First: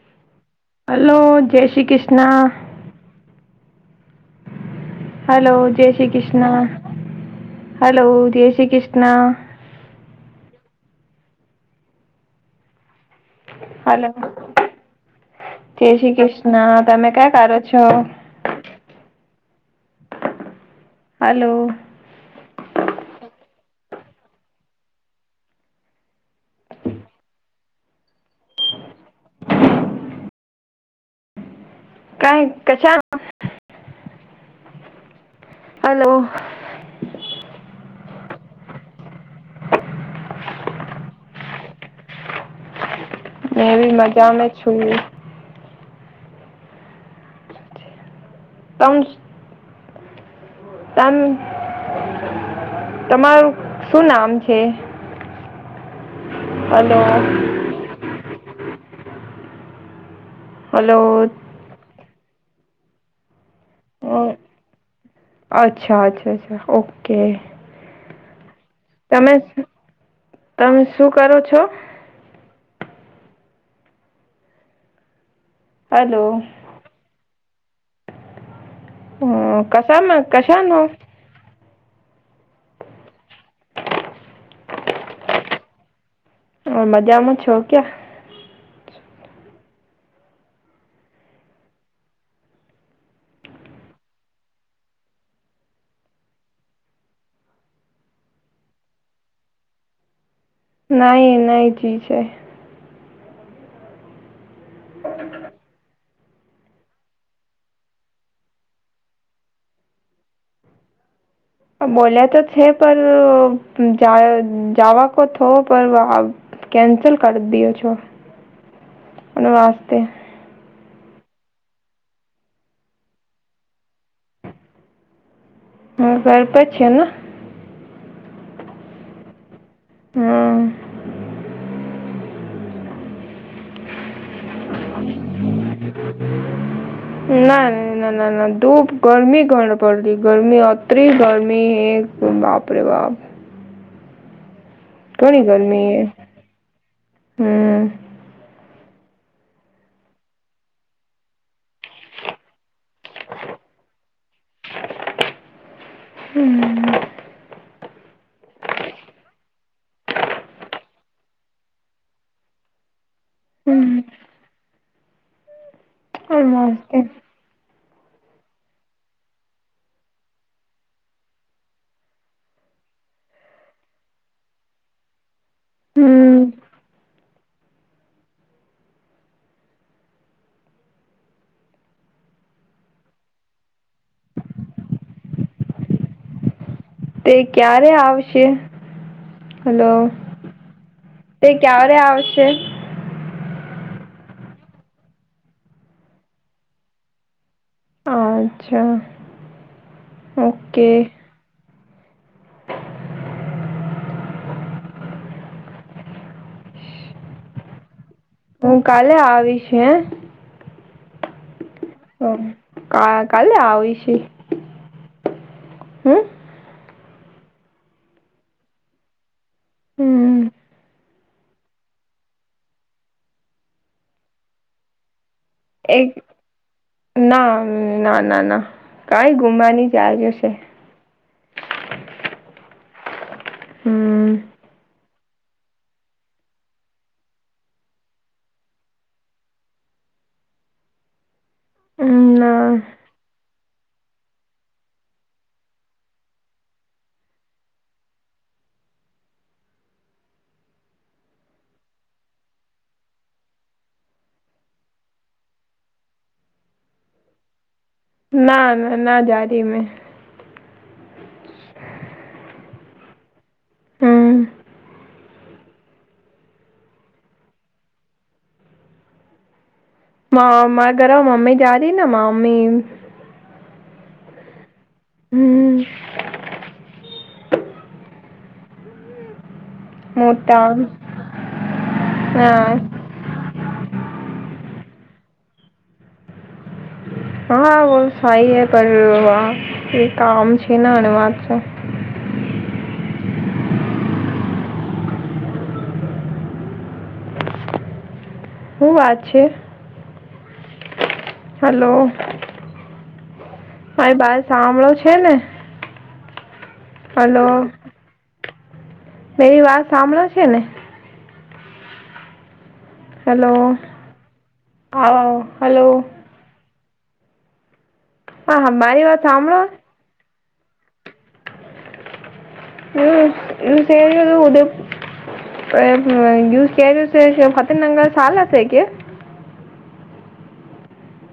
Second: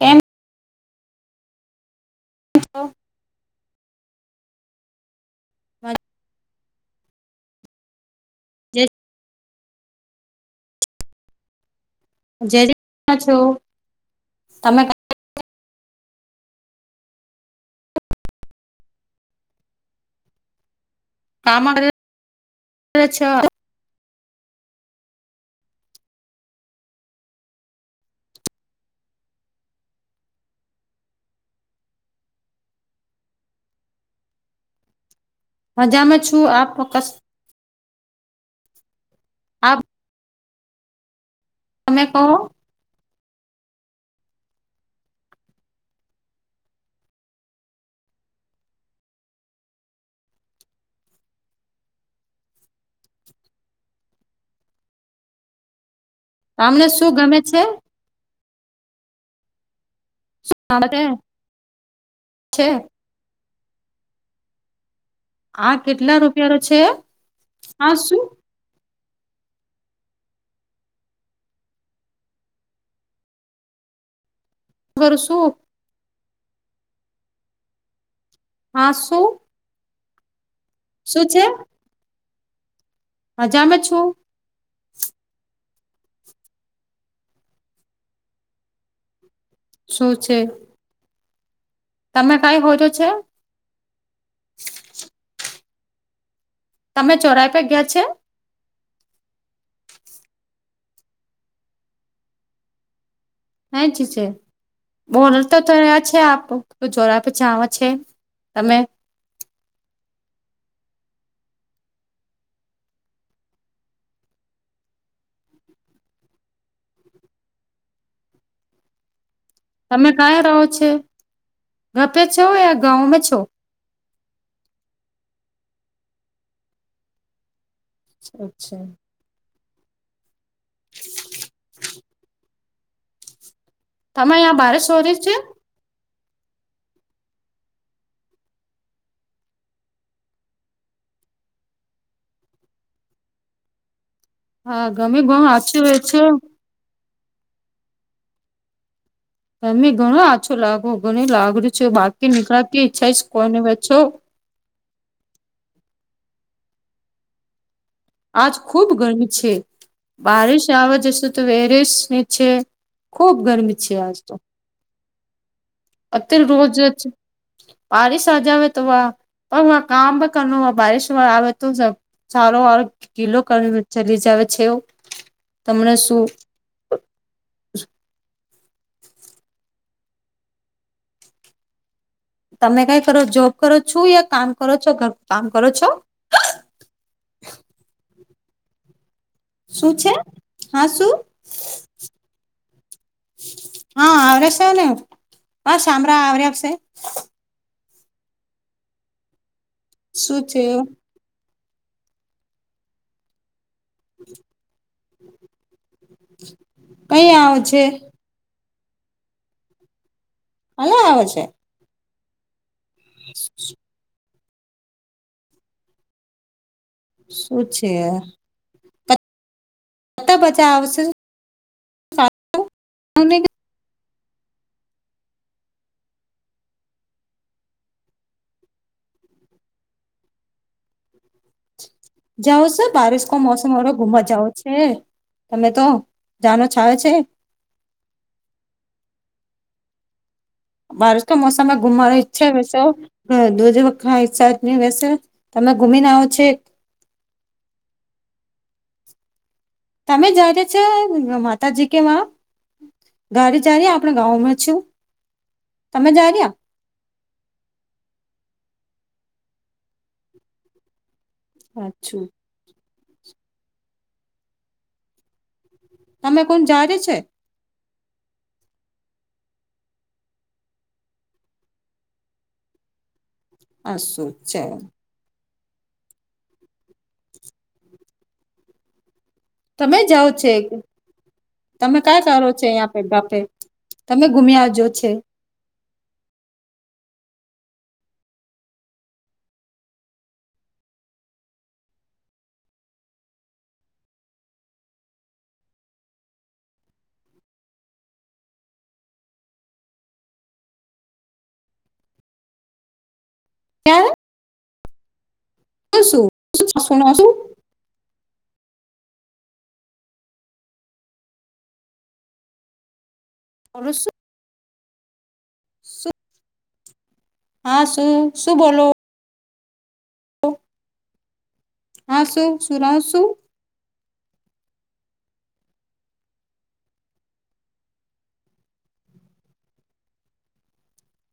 એમ hello જય શ્રી કૃષ્ણ છો hello જય શ્રી કૃષ્ણ હલો જય શ્રી કૃષ્ણ જય છો હલો તમે જય શ્રી કૃષ્ણ તમે ક્યા કરો છો. હલો કામ કર છ. કઈ કશા હલો મજામાં જ છુ, આપ ક આબ તમે કહો મેવી મજા મેં છુઈએ. તમ સ તમ -તમારું શું નામ છે. તમને હલો શું ગમે છે. માગ હલો છે. અ- આ અચ્છા કેટલા અચ્છા રૂપિયાનો અચ્છા છે ઓકે આ શુ તમે -તમે શું કરો છો. ક રુ શુ હલો હા સ હ- કશમા કશાનુ શું છે. મજામાં જ છુ. તો મજામાં છો, ક્યા શું છે. તમે કઈ હોજુ છે. તમે ચોરાઈ પે ગયા છે. નાહી નહીં ચીજે નહીં ચીજે છે, બોહુ રડ તો તો આજ છે આપો તો ચોરાએ પે જોવે છે અમે અ બોલ્યા તો છે, પર-જા વ જવા કો થો પર વ આ કેન્સલ કરી દિયો છો, -અને વા તમે કંયા રહો છો, ગપે છો યા ગાઉમે છો. હમ ગ પે છે. અચ્છા હા આ તમે અહીંયા ભારત સો રી છે. હમ [inaudible] ના ના ના ના ના ધૂપ ગરમી ઘણ પડતી ગરમી અત્રી ગરમી હે હ બાપ રે બાપ હા ગમી બહુ ઘણી હચો વચ્યો હમ્મ. તન બી ગમી ઘણો આછો લાગો ઘણી લાગડી છો બાકી નીકાળતી ઈચ્છાશ કોની વે છો. હમ્મ. આજ ખૂબ ગરમી છે. બારીશ આવવા જશે તો વેરેસ શું છે ખૂબ ગરમી છે આજ તો. હા [inaudible] અતીર રોજ જ બારિશ આજાવે તો વા પણ મારે કામ કરનો બારિશ આવે તો જ સારો વાળો ગીલો કરીને ચગે ચલી જાવે છેવ તમને શું? હમ તમે કઈ કરો જોબ કરો છો યા કામ કરો છો ઘર કામ કરો છો? તે ક્યારે આવશે? હલો, શું છે હા શું તે ક્યારે આવશે? હા આવે શેને આ શામળા આવરયાશે. અચ્છા. શું થયું? ઓકે કઈ આવે છે? હું કાલે આવીશ હે. કાલે આવે છે? હ કા કાલે આવીશે હમ્મ. શું છે? તા હમ પછા આવશે. અને એક ના ના ના ના કાઈ ગુમાંની ચાલ જશે. જાઉ છે બારિશ કા મોસમ વણ ઘુમવા હમ જાઉ શે. હે અમે તો જાનો છાવે છે. બારિશ કો મોસમ હે ઘુમાવારી ઈચ્છા વૈ ના જાઓ દૂધ વખ સાત દિન વૈસે. તમે ઘુમીને આવો છે. તમે જાઈતે છે માતાજી કે વા. ગાડી ચારી્યા આપણા ગાવમાં છું તમે જારર્યા? ના ના ના જારયા મેં. પાછું. હમ્મ. તમે કોણ જ્યારયા છે? હો માર ઘરે મમ્મી જારીને માર મમ્મી આ શું છે? હમ્મ. તમે જાઓ છે કે તમે કા જારો છે યાંપે ગાપે? તમે ગુમ્યા યાવજો છે. હા વો સઈ હે પર વહા એ કામ છે ણ અણુ વાત છે. હું વાત છે? હલો. મારી બાત સાંભળો છે ને? તો શું શુંનો શું. હલો મેરી વાત સાંભળો છે ને? હલો બોલો શું અ હલો. શું હા શું? શું હા બોલો હમારી વાત હાભળો. [inaudible] હા શું સુના શું? હમ્મ સેરી ઉદ યશ કેય રહ્યો છે કે ફતેનંગર ચાલુ હશે કે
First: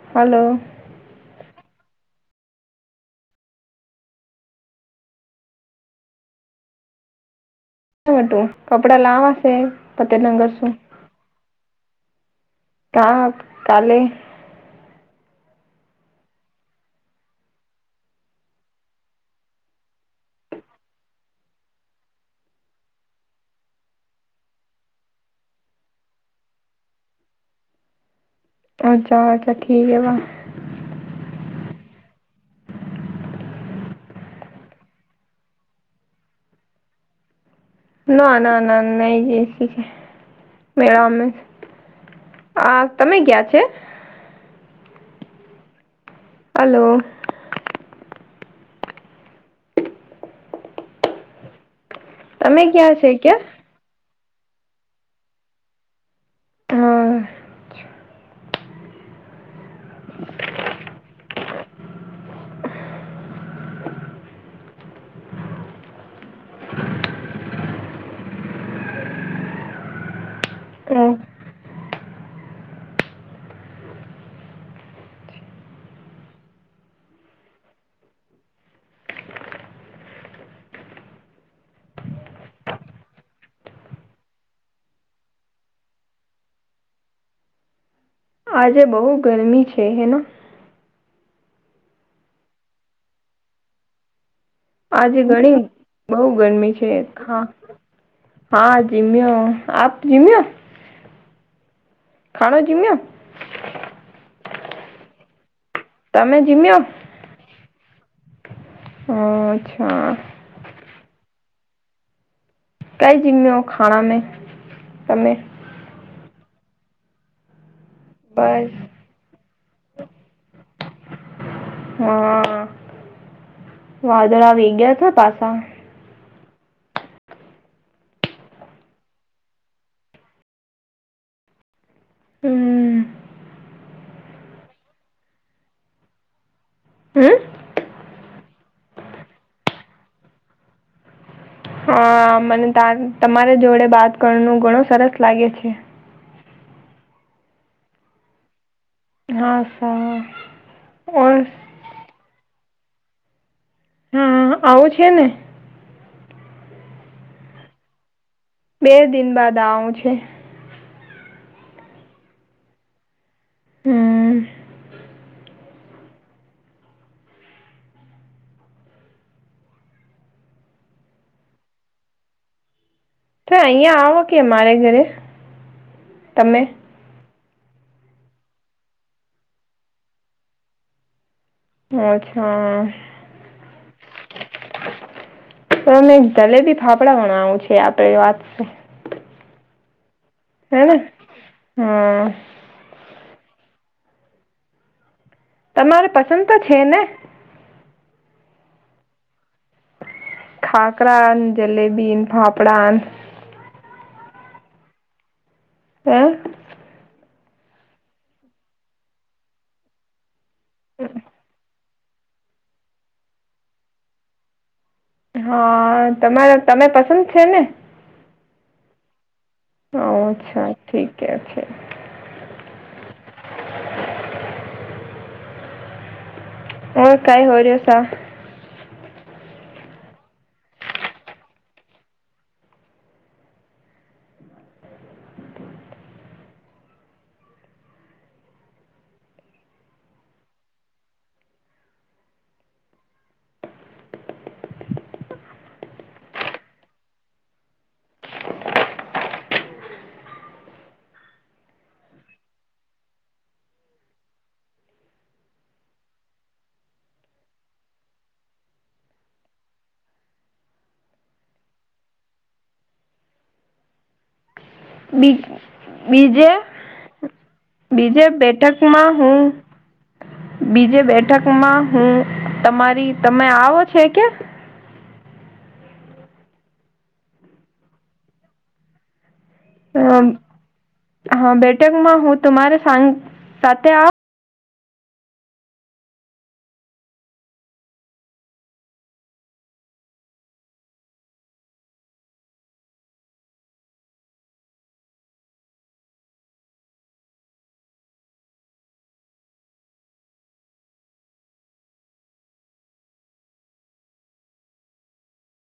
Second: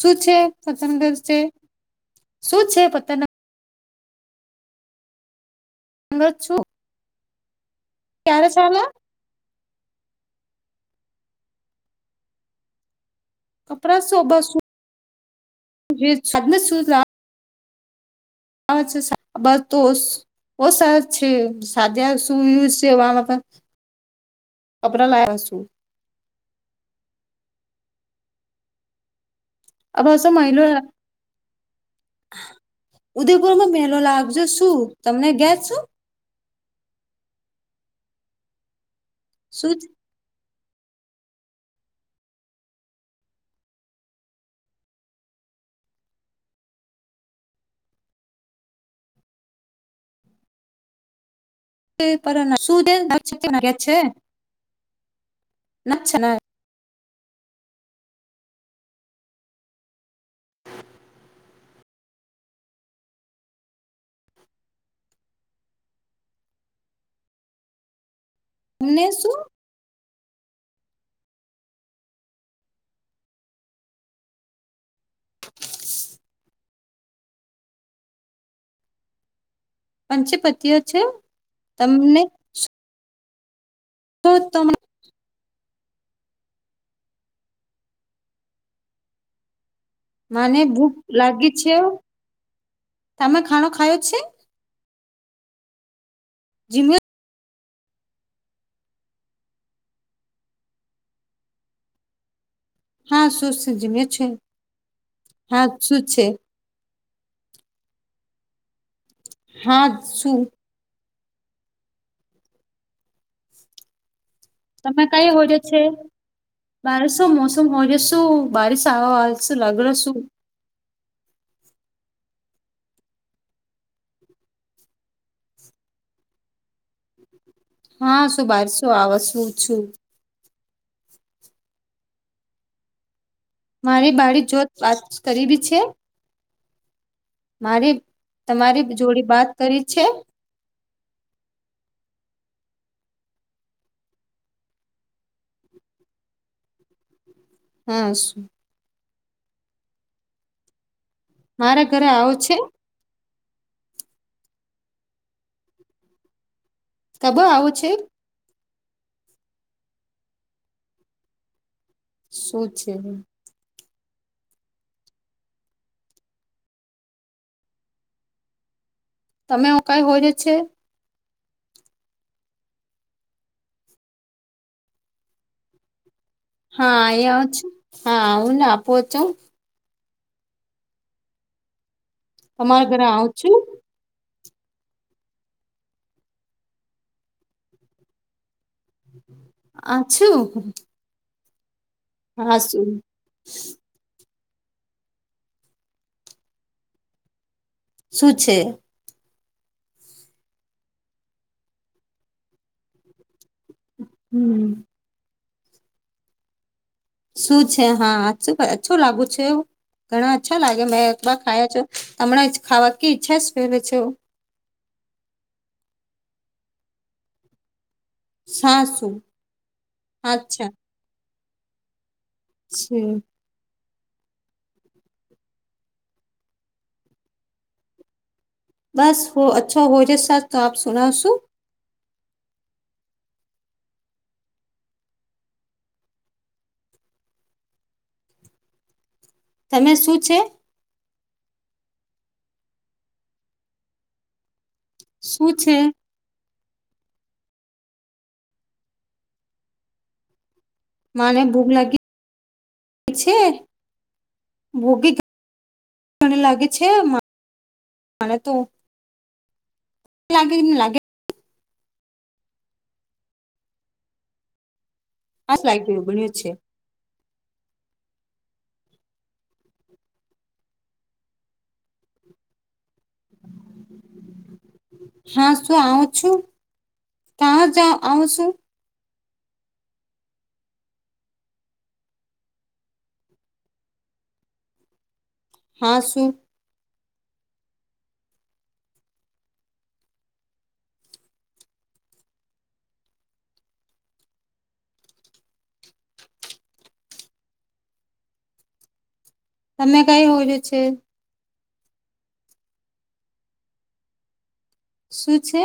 શું છે હલો ફતેનગર છે શું છે ફતેન હલ્લો શું? હતું કપડા લાવા શે પતેનંગર શું કા કાલે કપડા સોભા શું જે સદમસૂર લા અચ સા બતોસ બઉ સરસ છે સાજા સૂઝ છે વા પણ કપડા લાયા શું. અચ્છા. ઠીક હે વાહ આસો મહિનો ઉદયપુરમાં મેલો લાગજો શું તમને ગયા છો. ના ના ના નહી ગેય કશે. શું મેળામે આ તમે ગયાં છે. હલો. તમે ગયા છે [unintelligible] કે ના છે ના હા. ને શું. પ્ર પંચ પતિઓ છે તમને તો તમને આજે બહું ગરમી છે હેનો? મને ભૂખ લાગી છે તમે ખાણો ખાયો છે? આજે ઘણી બઉ ગરમી છે. જીમ્યો હા હા જીમ્યો આપ જીમ્યો? હાળો જીમ્યો આ શું સૂચવે છે. સાચું જ તમે જીમ્યો હ હા અચ્છા શું કાઈ જીમ્યો ખાણા મેં? તમે કાઈ [unintelligible] બાર શું મોસમ હો શું બસ બારીશ આવશે લાગેલુ શું હા. વાદળ આવી ગયા હતા પાછા હા શું બારીશ આવશે છું. હમ્મ. મારી બારી જોત વાત કરીબી છે. હમ મારી તમારી જોડી બાત કરી છે? હા મને તાન તમારે જોડે બાત કરવાનું ઘણું સરસ લાગે છે. હા શું? હા સારા બોલ મારા ઘરે આવું છે? હમ્મ આવું છે ને. કબ આવું છે? બે દિન બાદ આવું છે. શું છે. હમ્મ. તમે કાઈ હોર્યો છે? તો અહીંયા આવો કે મારે ઘરે તમે હા અહીંયા છું. હા આવોને અચ્છા અમારા ઘરે આવું છે? પણ મે જલેબી ફાફડા બનાવું છે આપણે વાત છે. અછું. હમમમ આસું. તમારે પસંદ તો છે ને? શું છે! ઠાકરા, જલેબી, ફાફડા હમમમ હૈ! શું છે હા અછું લાગુ છે એવ. ઘણા અચ્છા લાગે મેં એકવાર ખાયા છે. અમણાં જ ખાવાની ઈચ્છા કરે છે. હા તમારા તને પસંદ છે ને? સાસો અચ્છા, આછા, ઠીક હે છે છે [unintelligible] બસ અચ્છો તો આપ સુનાશું. તમે શું છે? શું છે? માને ભૂખ લાગી છે. ભોગી મને લાગે છે તો લાગે, લાગે બ આ લાગ્યું બન્યું છે બીજે બીજે બેઠકમાં હું બીજે બેઠકમાં હું તમારી તમે આવો છે કે. હા, શું આવઉ છું તં જ આવઉ છું? અ હા બેઠકમાં હું તુરે સાંગ સાથે આપ હાસું? તમે કઈ હોય છે. સુું છે?